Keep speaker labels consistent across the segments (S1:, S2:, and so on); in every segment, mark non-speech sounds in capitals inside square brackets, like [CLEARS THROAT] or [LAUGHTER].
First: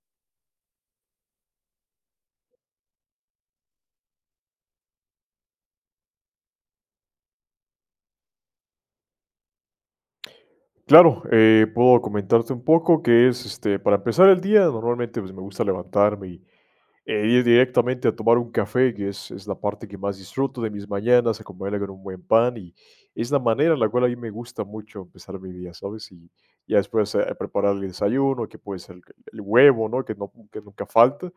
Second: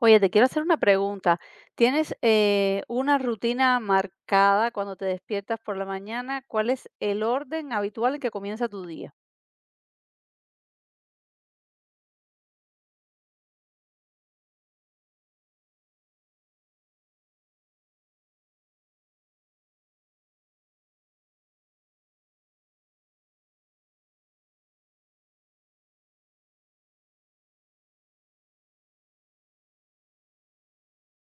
S1: Oye, te quiero hacer una pregunta. ¿Tienes una rutina marcada cuando te despiertas por la mañana? ¿Cuál es el orden habitual en que comienza tu día?
S2: Claro, puedo comentarte un poco que es, para empezar el día, normalmente pues, me gusta levantarme y ir directamente a tomar un café, que es la parte que más disfruto de mis mañanas, acompañarla con un buen pan y es la manera en la cual a mí me gusta mucho empezar mi día, ¿sabes? Y ya después preparar el desayuno, que puede ser el huevo, ¿no? Que, no, que nunca falta,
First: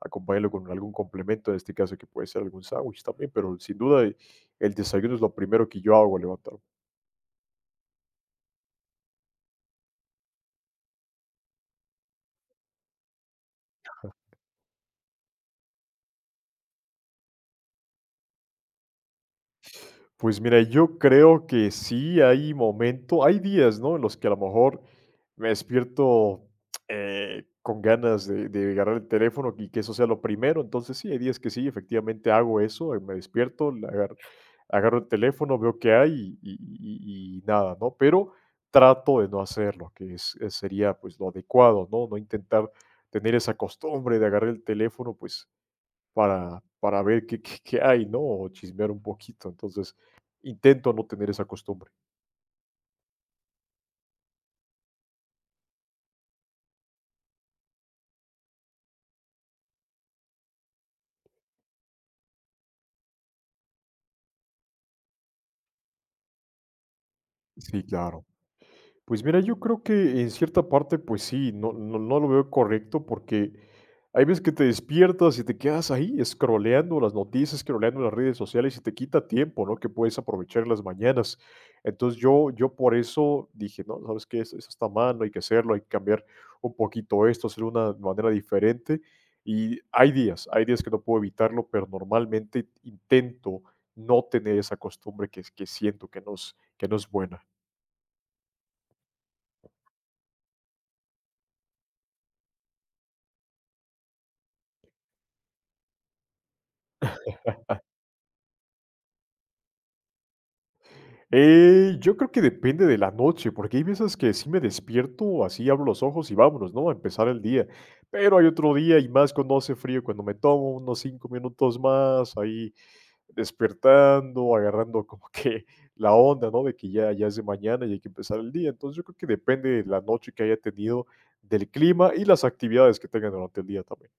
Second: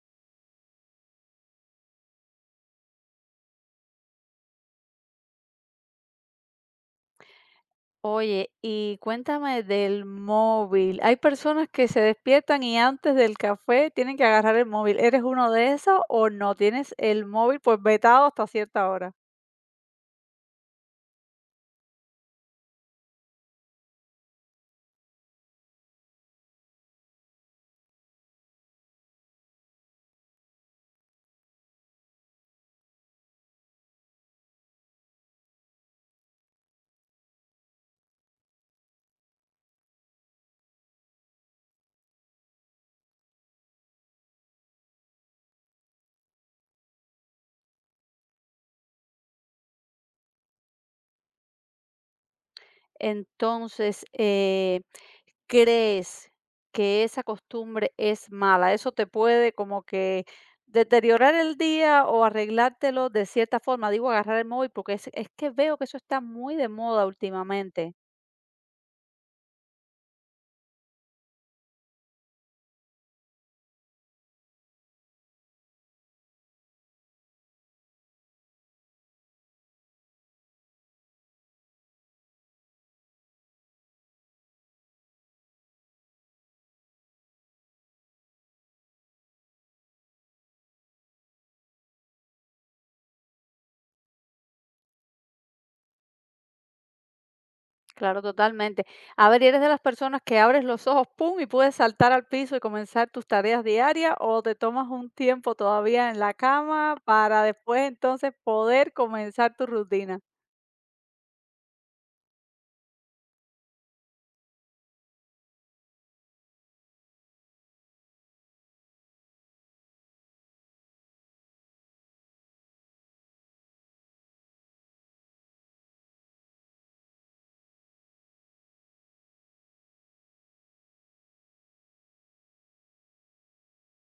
S2: acompañarlo con algún complemento, en este caso que puede ser algún sándwich también, pero sin duda el desayuno es lo primero que yo hago al levantarme.
S1: Oye, y cuéntame del móvil. Hay personas que se despiertan y antes del café tienen que agarrar el móvil. ¿Eres uno de esos o no? ¿Tienes el móvil pues vetado hasta cierta hora?
S2: Pues mira, yo creo que sí hay momento, hay días, ¿no? En los que a lo mejor me despierto con ganas de agarrar el teléfono y que eso sea lo primero. Entonces sí, hay días que sí, efectivamente hago eso, me despierto, agarro el teléfono, veo qué hay y nada, ¿no? Pero trato de no hacerlo, sería pues lo adecuado, ¿no? No intentar tener esa costumbre de agarrar el teléfono, pues para ver qué hay, ¿no? O chismear un poquito. Entonces, intento no tener esa costumbre.
S1: Entonces, crees que esa costumbre es mala, eso te puede como que deteriorar el día o arreglártelo de cierta forma, digo, agarrar el móvil, porque es que veo que eso está muy de moda
S2: Sí,
S1: últimamente.
S2: claro. Pues mira, yo creo que en cierta parte, pues sí, no lo veo correcto porque hay veces que te despiertas y te quedas ahí escroleando las noticias, escroleando las redes sociales y te quita tiempo, ¿no? Que puedes aprovechar en las mañanas. Entonces yo por eso dije: "No, ¿sabes qué? Eso está mal, no hay que hacerlo, hay que cambiar un poquito esto, hacerlo de una manera diferente". Y hay días que no puedo evitarlo, pero normalmente intento no tener esa costumbre que es que siento que no es buena.
S1: Claro, totalmente. A ver, ¿eres de las personas que abres los ojos, pum, y puedes saltar al piso y comenzar tus tareas diarias o te tomas un tiempo todavía en la cama para después entonces poder comenzar tu rutina?
S2: Yo creo que depende de la noche, porque hay veces que sí me despierto, así abro los ojos y vámonos, ¿no? A empezar el día. Pero hay otro día y más cuando hace frío, cuando me tomo unos 5 minutos más ahí despertando, agarrando como que [LAUGHS] la onda, ¿no? De que ya, ya es de mañana y hay que empezar el día. Entonces yo creo que depende de la noche que haya tenido, del clima y las actividades que tenga durante el día también.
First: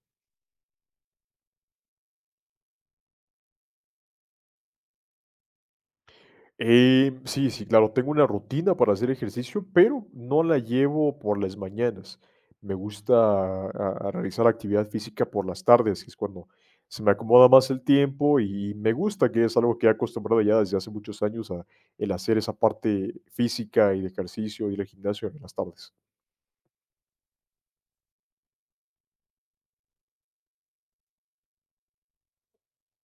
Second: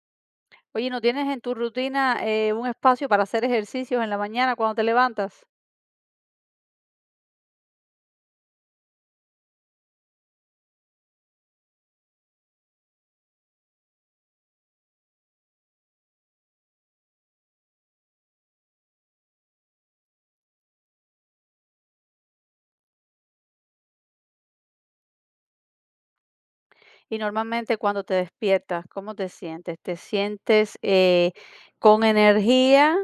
S1: Oye, ¿no tienes en tu rutina, un espacio para hacer ejercicios en la mañana cuando te levantas?
S2: Sí, sí, claro, tengo una rutina para hacer ejercicio, pero no la llevo por las mañanas. Me gusta a- a realizar actividad física por las tardes, que es cuando se me acomoda más el tiempo y me gusta, que es algo que he acostumbrado ya desde hace muchos años a el hacer esa parte física y de ejercicio, ir al gimnasio en las tardes.
S1: Y normalmente cuando te despiertas, ¿cómo te sientes? ¿Te sientes con energía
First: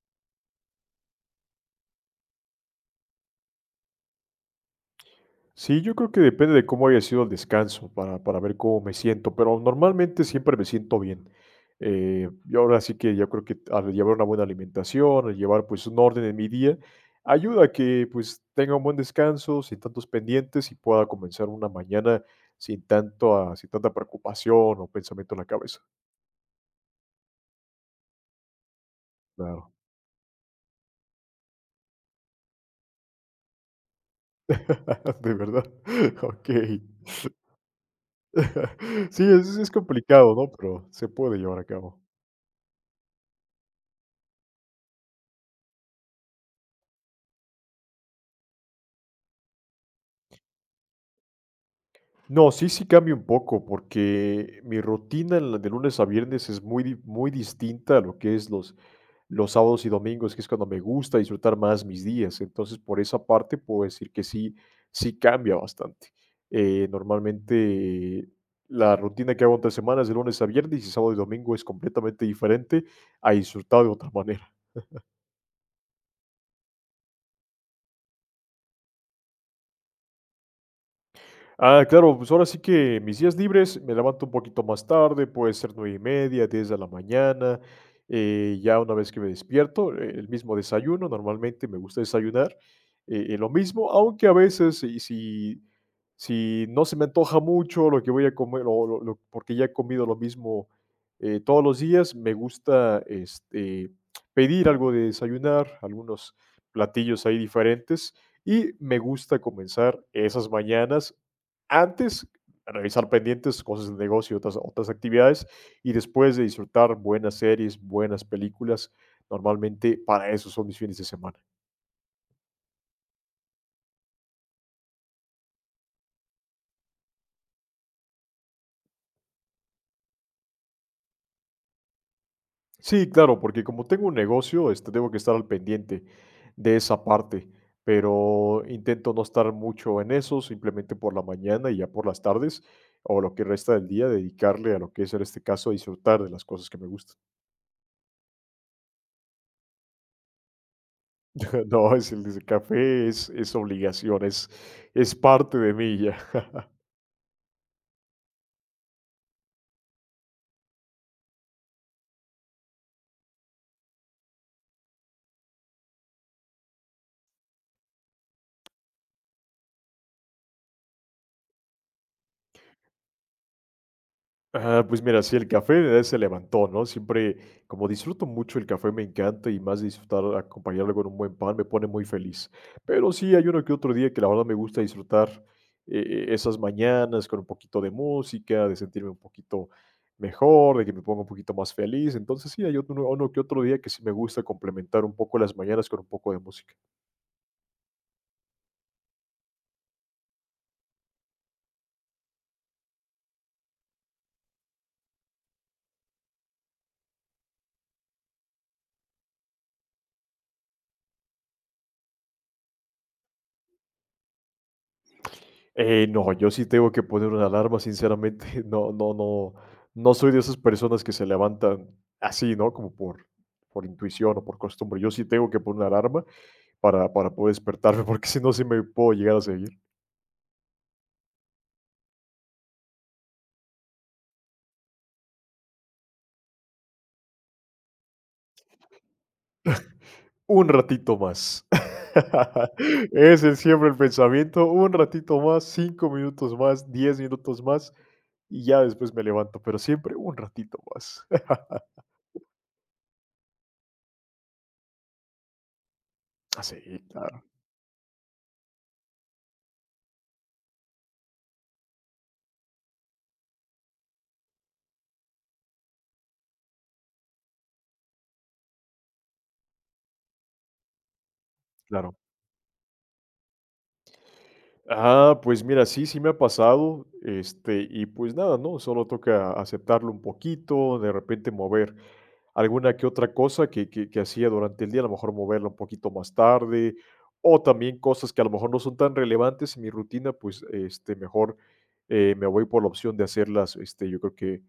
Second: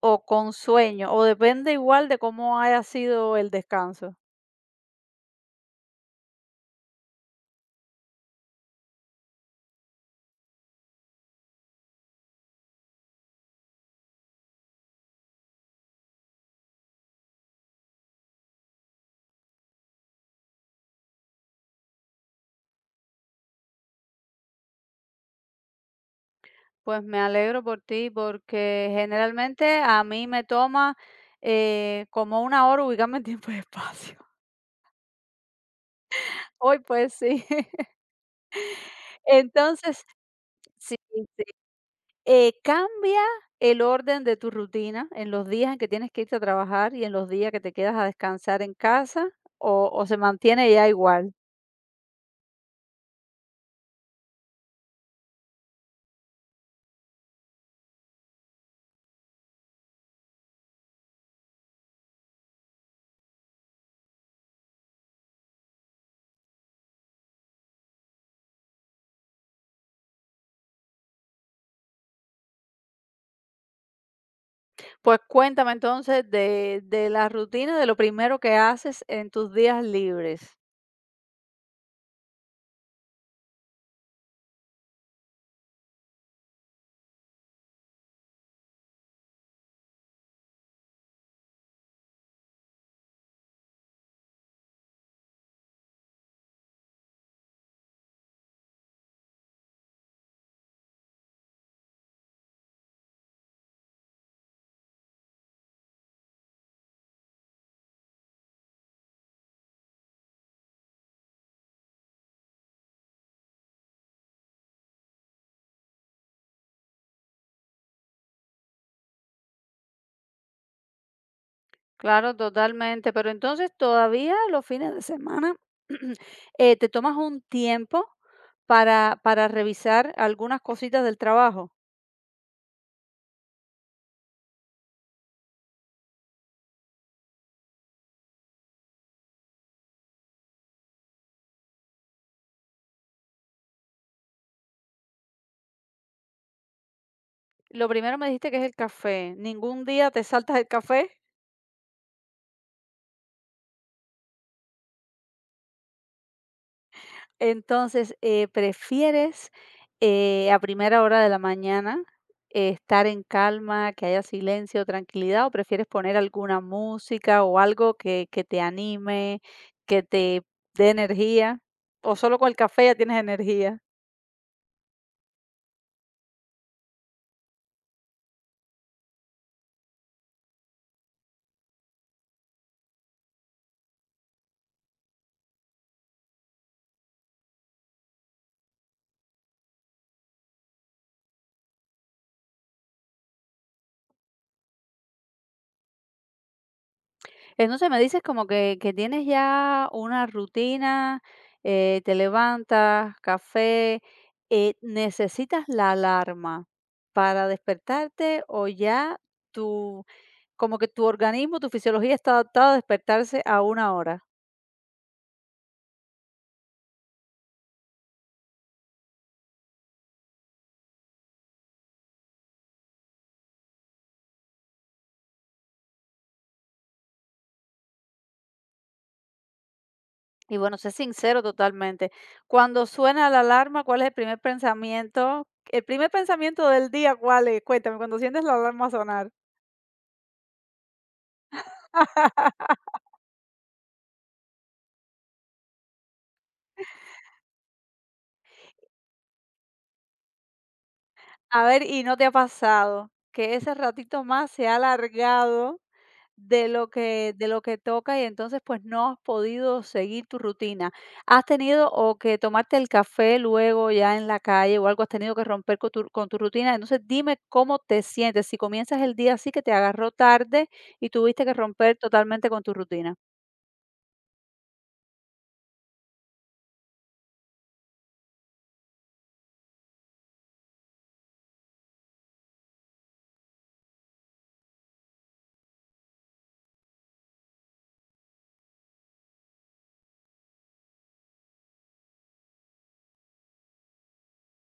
S1: o con sueño? ¿O depende igual de cómo haya sido el descanso?
S2: Sí, yo creo que depende de cómo haya sido el descanso para ver cómo me siento, pero normalmente siempre me siento bien. Yo ahora sí que yo creo que al llevar una buena alimentación, al llevar, pues, un orden en mi día, ayuda a que, pues, tenga un buen descanso, sin tantos pendientes y pueda comenzar una mañana sin tanto a sin tanta preocupación o pensamiento en la cabeza.
S1: Pues me alegro por ti porque
S2: Claro.
S1: generalmente a mí me toma, como una hora ubicarme en tiempo y espacio.
S2: [LAUGHS] ¿De verdad? [LAUGHS]
S1: [LAUGHS] Hoy
S2: Okey.
S1: pues sí.
S2: [LAUGHS]
S1: [LAUGHS]
S2: Sí, es
S1: Entonces
S2: complicado, ¿no? Pero
S1: sí,
S2: se puede
S1: sí.
S2: llevar a cabo.
S1: Cambia el orden de tu rutina en los días en que tienes que irte a trabajar y en los días que te quedas a descansar en casa o se mantiene ya igual.
S2: No, sí, sí cambia un poco, porque mi rutina en la de lunes a viernes es muy distinta a lo que es los sábados y domingos, que es cuando me gusta disfrutar más mis días. Entonces, por esa parte puedo decir que sí, sí cambia bastante. Normalmente, la rutina que hago entre semanas de lunes a viernes y sábado y domingo es completamente diferente a disfrutar de otra manera.
S1: Pues cuéntame entonces de la rutina, de lo primero que haces en tus días libres.
S2: Ah, claro, pues ahora sí que mis días libres me levanto un poquito más tarde, puede ser 9:30, 10 de la mañana. Ya una vez que me despierto, el mismo desayuno, normalmente me gusta desayunar lo mismo, aunque a veces, si no se me antoja mucho lo que voy a comer, porque ya he comido lo mismo todos los días, me gusta pedir algo de desayunar, algunos platillos ahí diferentes. Y me gusta comenzar esas mañanas antes revisar pendientes, cosas del negocio, otras actividades, y después de disfrutar buenas series, buenas películas, normalmente para eso son mis fines de semana.
S1: Claro, totalmente. Pero entonces todavía los fines de semana [CLEARS THROAT] te tomas un tiempo para revisar algunas cositas del trabajo.
S2: Sí, claro, porque como tengo un negocio, tengo que estar al pendiente de esa parte, pero intento no estar mucho en eso, simplemente por la mañana y ya por las tardes, o lo que resta del día, dedicarle a lo que es en este caso disfrutar de las cosas que me gustan.
S1: Lo primero me dijiste que es el café. ¿Ningún día te saltas el café?
S2: [LAUGHS] No, es el café es obligación, es parte de mí ya.
S1: Entonces, ¿prefieres, a primera hora de la mañana, estar en calma, que haya silencio, tranquilidad, o prefieres poner alguna música o algo que te anime, que te dé energía? ¿O solo con el café ya tienes energía?
S2: Ah, pues mira, sí, el café, se levantó, ¿no? Siempre, como disfruto mucho el café, me encanta y más disfrutar, acompañarlo con un buen pan, me pone muy feliz. Pero sí, hay uno que otro día que la verdad me gusta disfrutar eh, esas mañanas con un poquito de música, de sentirme un poquito mejor, de que me ponga un poquito más feliz. Entonces sí, hay otro, uno que otro día que sí me gusta complementar un poco las mañanas con un poco de música.
S1: Entonces me dices como que tienes ya una rutina, te levantas, café, ¿necesitas la alarma para despertarte o ya tu como que tu organismo, tu fisiología está adaptada a despertarse a una hora.
S2: No, yo sí tengo que poner una alarma, sinceramente, [LAUGHS] no no soy de esas personas que se levantan así, ¿no? Como por intuición o por costumbre. Yo sí tengo que poner una alarma para poder despertarme, [LAUGHS] porque si no, sí me puedo llegar a seguir
S1: Y bueno, sé sincero totalmente. Cuando suena la alarma, ¿cuál es el primer pensamiento? El primer pensamiento del día, ¿cuál es? Cuéntame, cuando sientes la alarma sonar.
S2: un ratito más. [LAUGHS] Ese es siempre el pensamiento, un ratito más, 5 minutos más, 10 minutos más, y ya después me levanto, pero siempre un ratito más. [LAUGHS]
S1: A ver, ¿y no te ha pasado que ese ratito más se ha alargado
S2: Sí, claro,
S1: de lo que toca y entonces, pues, no has podido seguir tu rutina? ¿Has tenido o que tomarte el café luego ya en la calle o algo, has tenido que romper con tu rutina? Entonces, dime cómo te sientes, si comienzas el día así que te agarró tarde y tuviste que romper
S2: claro.
S1: totalmente con tu rutina.
S2: Ah, pues mira, sí, sí me ha pasado, y pues nada, ¿no? Solo toca aceptarlo un poquito, de repente mover alguna que otra cosa que hacía durante el día, a lo mejor moverla un poquito más tarde, o también cosas que a lo mejor no son tan relevantes en mi rutina, pues mejor me voy por la opción de hacerlas, este, yo creo que,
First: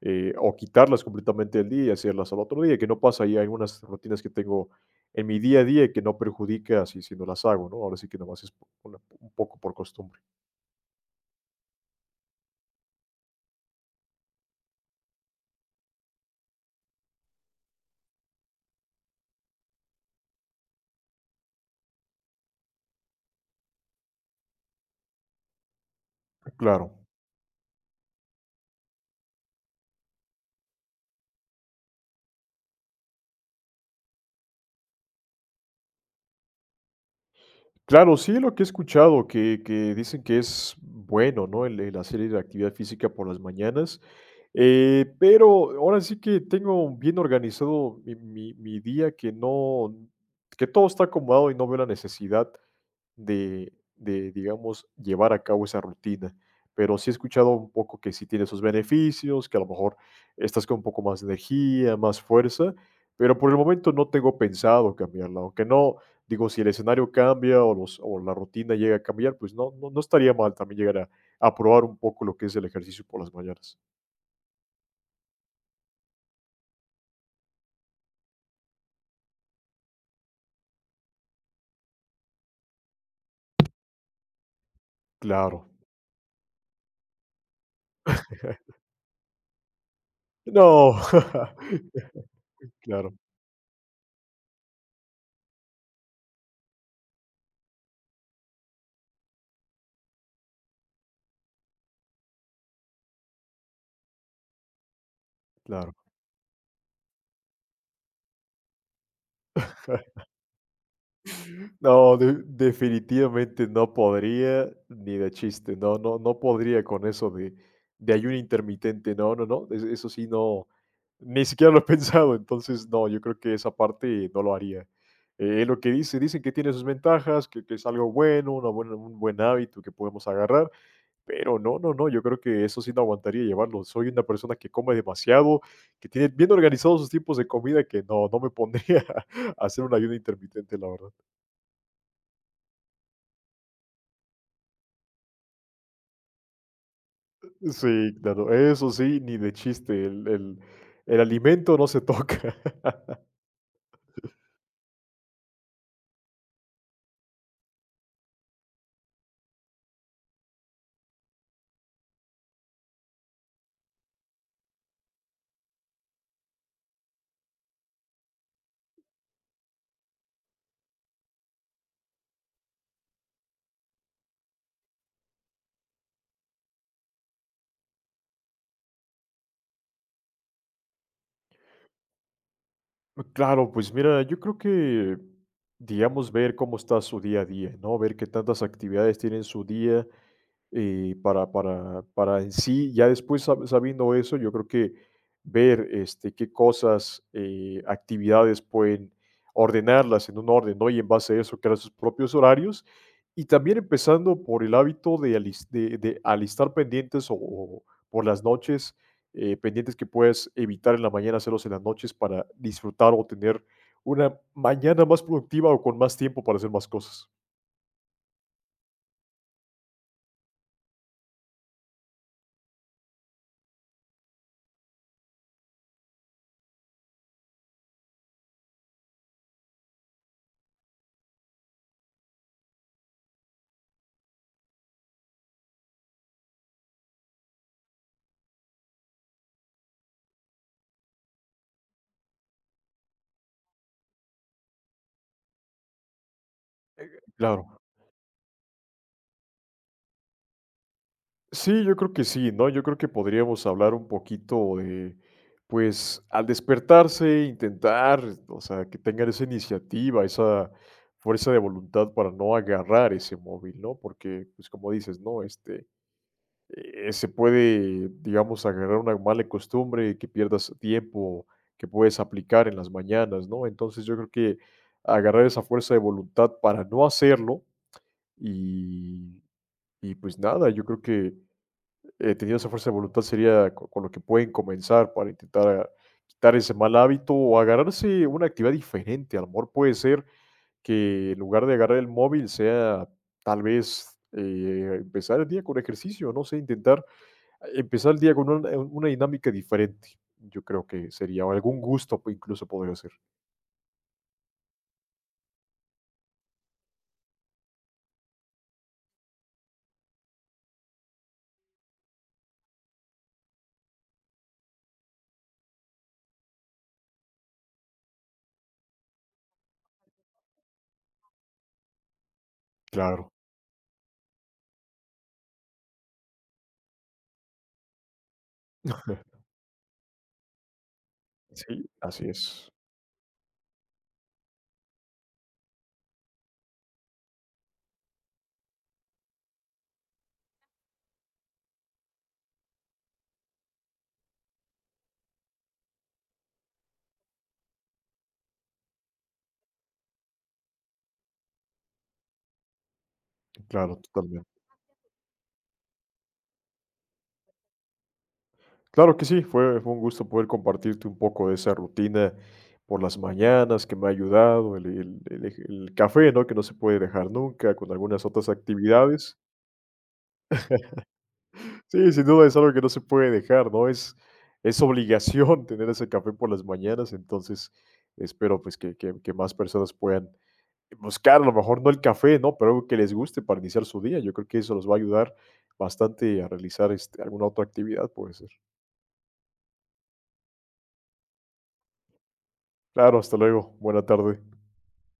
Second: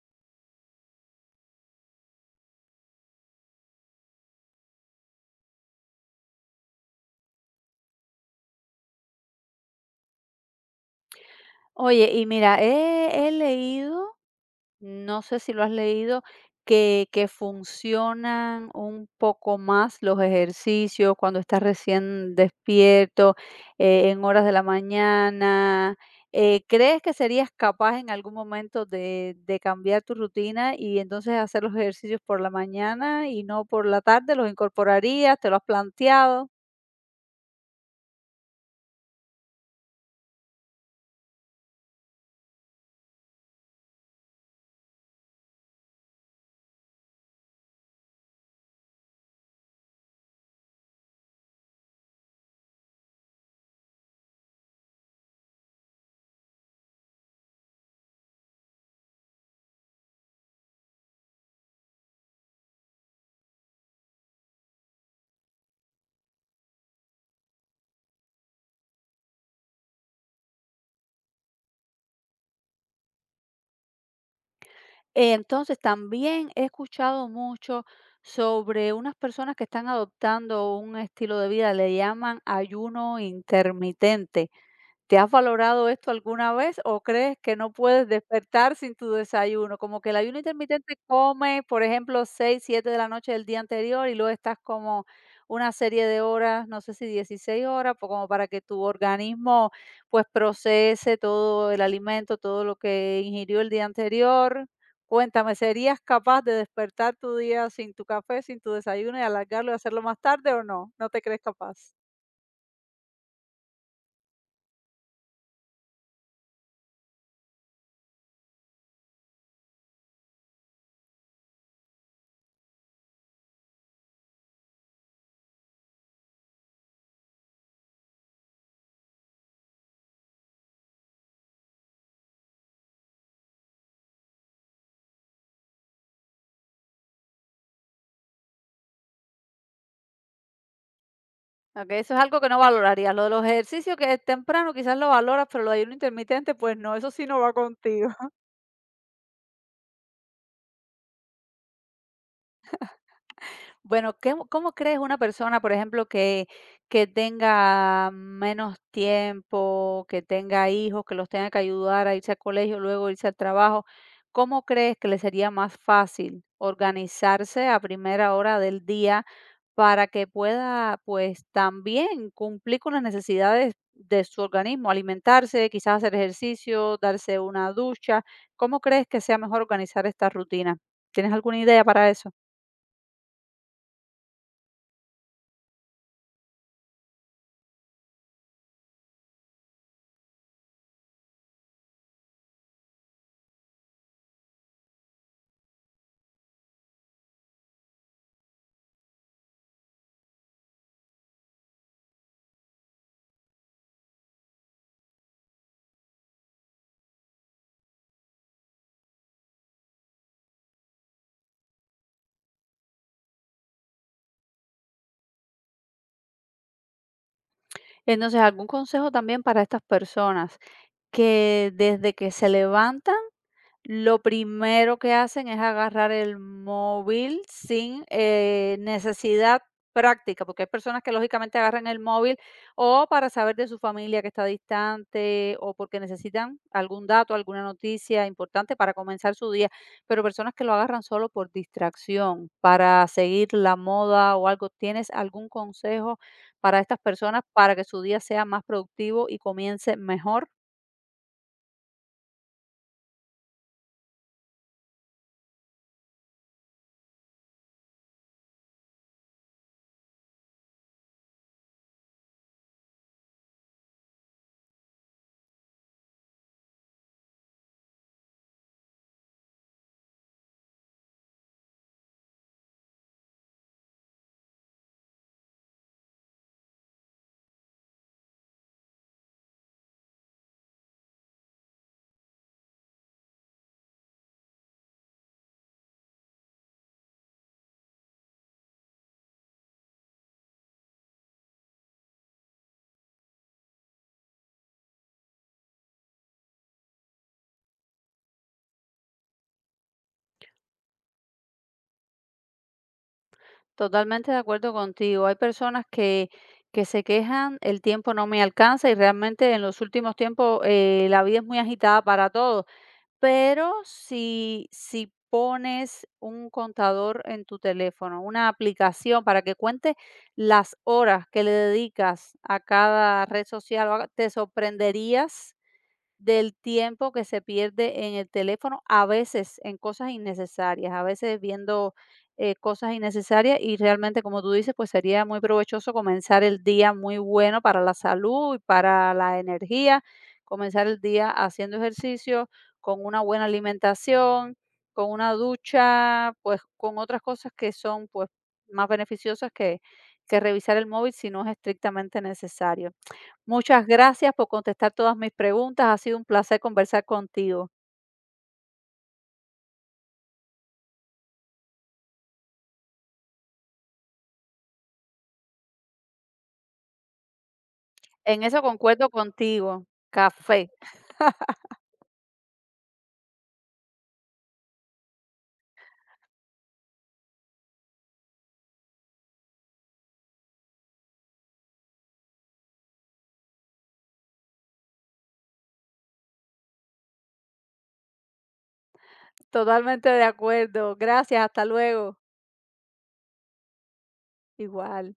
S2: eh, o quitarlas completamente del día y hacerlas al otro día, que no pasa, hay algunas rutinas que tengo en mi día a día y que no perjudique así si no las hago, ¿no? Ahora sí que nomás es un poco por costumbre.
S1: Oye, y mira, he leído, no sé si lo has leído, que funcionan un poco más los ejercicios cuando estás recién despierto, en horas de la mañana. Eh,
S2: Claro.
S1: ¿crees que serías capaz en algún momento de cambiar tu rutina y entonces hacer los ejercicios por la mañana y no por la tarde? ¿Los incorporarías? ¿Te lo has planteado?
S2: Claro, sí, lo que he escuchado, que dicen que es bueno, ¿no? El hacer la actividad física por las mañanas. Pero ahora sí que tengo bien organizado mi día, que no, que todo está acomodado y no veo la necesidad de, digamos, llevar a cabo esa rutina. Pero sí he escuchado un poco que sí tiene sus beneficios, que a lo mejor estás con un poco más de energía, más fuerza, pero por el momento no tengo pensado cambiarla. Aunque no, digo, si el escenario cambia o la rutina llega a cambiar, pues no estaría mal también llegar a probar un poco lo que es el ejercicio por las mañanas.
S1: Entonces, también he escuchado mucho sobre unas personas que están adoptando un estilo de vida, le llaman ayuno intermitente. ¿Te has
S2: Claro.
S1: valorado esto alguna vez o crees que no puedes despertar
S2: [LAUGHS]
S1: sin tu desayuno? Como que el ayuno intermitente
S2: No.
S1: comes, por ejemplo, 6,
S2: [LAUGHS]
S1: siete de la
S2: Claro,
S1: noche del día anterior y luego estás como una serie de horas, no sé si 16 horas, pues como para que tu organismo pues procese todo el alimento, todo lo que ingirió el día anterior. Cuéntame,
S2: claro.
S1: ¿serías capaz de despertar tu día sin tu café, sin tu desayuno y alargarlo y hacerlo más tarde o no? ¿No te crees capaz?
S2: No, definitivamente no podría, ni de chiste, no podría con eso de ayuno intermitente, no, eso sí, no, ni siquiera lo he [LAUGHS] pensado, entonces no, yo creo que esa parte no lo haría. Dicen que tiene sus ventajas, que es algo bueno, un buen hábito que podemos agarrar, pero no, yo creo que eso sí no aguantaría llevarlo. Soy una persona que come demasiado, que tiene bien organizados sus tiempos de comida, que no, no me pondría [LAUGHS] a hacer un ayuno intermitente, la verdad.
S1: Okey, eso es algo que no valorarías. Lo de los ejercicios que es temprano quizás lo valoras, pero lo de ayuno intermitente, pues no, eso sí no va contigo.
S2: Sí, claro, eso sí, ni de chiste, el el alimento no se toca. [LAUGHS]
S1: Bueno, ¿cómo crees una persona, por ejemplo, que tenga menos tiempo, que tenga hijos, que los tenga que ayudar a irse al colegio, luego irse al trabajo? ¿Cómo crees que le sería más fácil organizarse a primera hora del día para que pueda, pues, también cumplir con las necesidades de su organismo, alimentarse, quizás hacer ejercicio, darse una ducha? ¿Cómo crees que sea mejor organizar esta rutina? ¿Tienes alguna idea para eso?
S2: Claro, pues mira, yo creo que, digamos, ver cómo está su día a día, ¿no? Ver qué tantas actividades tiene en su día para, para en sí, ya después sabiendo eso, yo creo que ver qué cosas, actividades pueden ordenarlas en un orden, ¿no? Y en base a eso, crear sus propios horarios. Y también empezando por el hábito de alistar pendientes o por las noches pendientes que puedas evitar en la mañana, hacerlos en las noches para disfrutar o tener una mañana más productiva o con más tiempo para hacer más cosas.
S1: Entonces, algún consejo también para estas personas que desde que se levantan lo primero que hacen es agarrar el móvil sin necesidad práctica, porque hay personas que lógicamente agarran el móvil o para saber de su familia que está distante o porque necesitan algún dato, alguna noticia importante para comenzar su día, pero personas que lo agarran solo por distracción, para seguir la moda o algo. ¿Tienes algún consejo para estas personas para
S2: Claro.
S1: que su día sea más productivo y comience mejor?
S2: Sí, yo creo que sí, ¿no? Yo creo que podríamos hablar un poquito de, pues, al despertarse, intentar, o sea, que tengan esa iniciativa, esa fuerza de voluntad para no agarrar ese móvil, ¿no? Porque, pues, como dices, ¿no? Se puede, digamos, agarrar una mala costumbre, que pierdas tiempo que puedes aplicar en las mañanas, ¿no? Entonces yo creo que agarrar esa fuerza de voluntad para no hacerlo y, y pues nada, yo creo que teniendo esa fuerza de voluntad sería con, lo que pueden comenzar para intentar quitar ese mal hábito o agarrarse una actividad diferente. A lo mejor puede ser que en lugar de agarrar el móvil sea tal vez empezar el día con ejercicio, no sé, intentar empezar el día con una dinámica diferente, yo creo que sería o algún gusto, pues, incluso podría ser.
S1: Totalmente de acuerdo contigo. Hay personas que se quejan, el tiempo no me alcanza y realmente en los últimos tiempos la vida es muy agitada para todos. Pero si, si pones un contador en tu teléfono, una aplicación para que cuente las horas que le dedicas a cada
S2: Claro.
S1: red social, te sorprenderías del tiempo que se pierde en el teléfono, a
S2: [LAUGHS]
S1: veces en cosas innecesarias, a veces
S2: Sí,
S1: viendo
S2: así es.
S1: cosas innecesarias y realmente, como tú dices, pues sería muy provechoso comenzar el día muy bueno para la salud y para la energía, comenzar el día haciendo ejercicio, con una buena alimentación, con una ducha, pues con otras cosas que son pues más beneficiosas que revisar el móvil si no es estrictamente necesario. Muchas
S2: Claro,
S1: gracias por
S2: totalmente.
S1: contestar todas mis preguntas. Ha sido un placer conversar contigo.
S2: Claro que sí, fue un gusto poder compartirte un poco de esa rutina por las mañanas que me ha ayudado, el café, ¿no? Que no se puede dejar nunca, con algunas
S1: En
S2: otras
S1: eso concuerdo
S2: actividades.
S1: contigo. Café.
S2: Sí, sin duda es algo que no se puede dejar, ¿no? Es obligación [LAUGHS] tener ese café por las mañanas, entonces espero pues que más personas puedan buscar a lo mejor no el café, ¿no? Pero algo que les guste para iniciar su día. Yo creo que eso los va a ayudar bastante a realizar alguna otra actividad, puede ser.
S1: Totalmente de acuerdo. Gracias. Hasta luego.
S2: Claro, hasta luego. Buena tarde.
S1: Igual.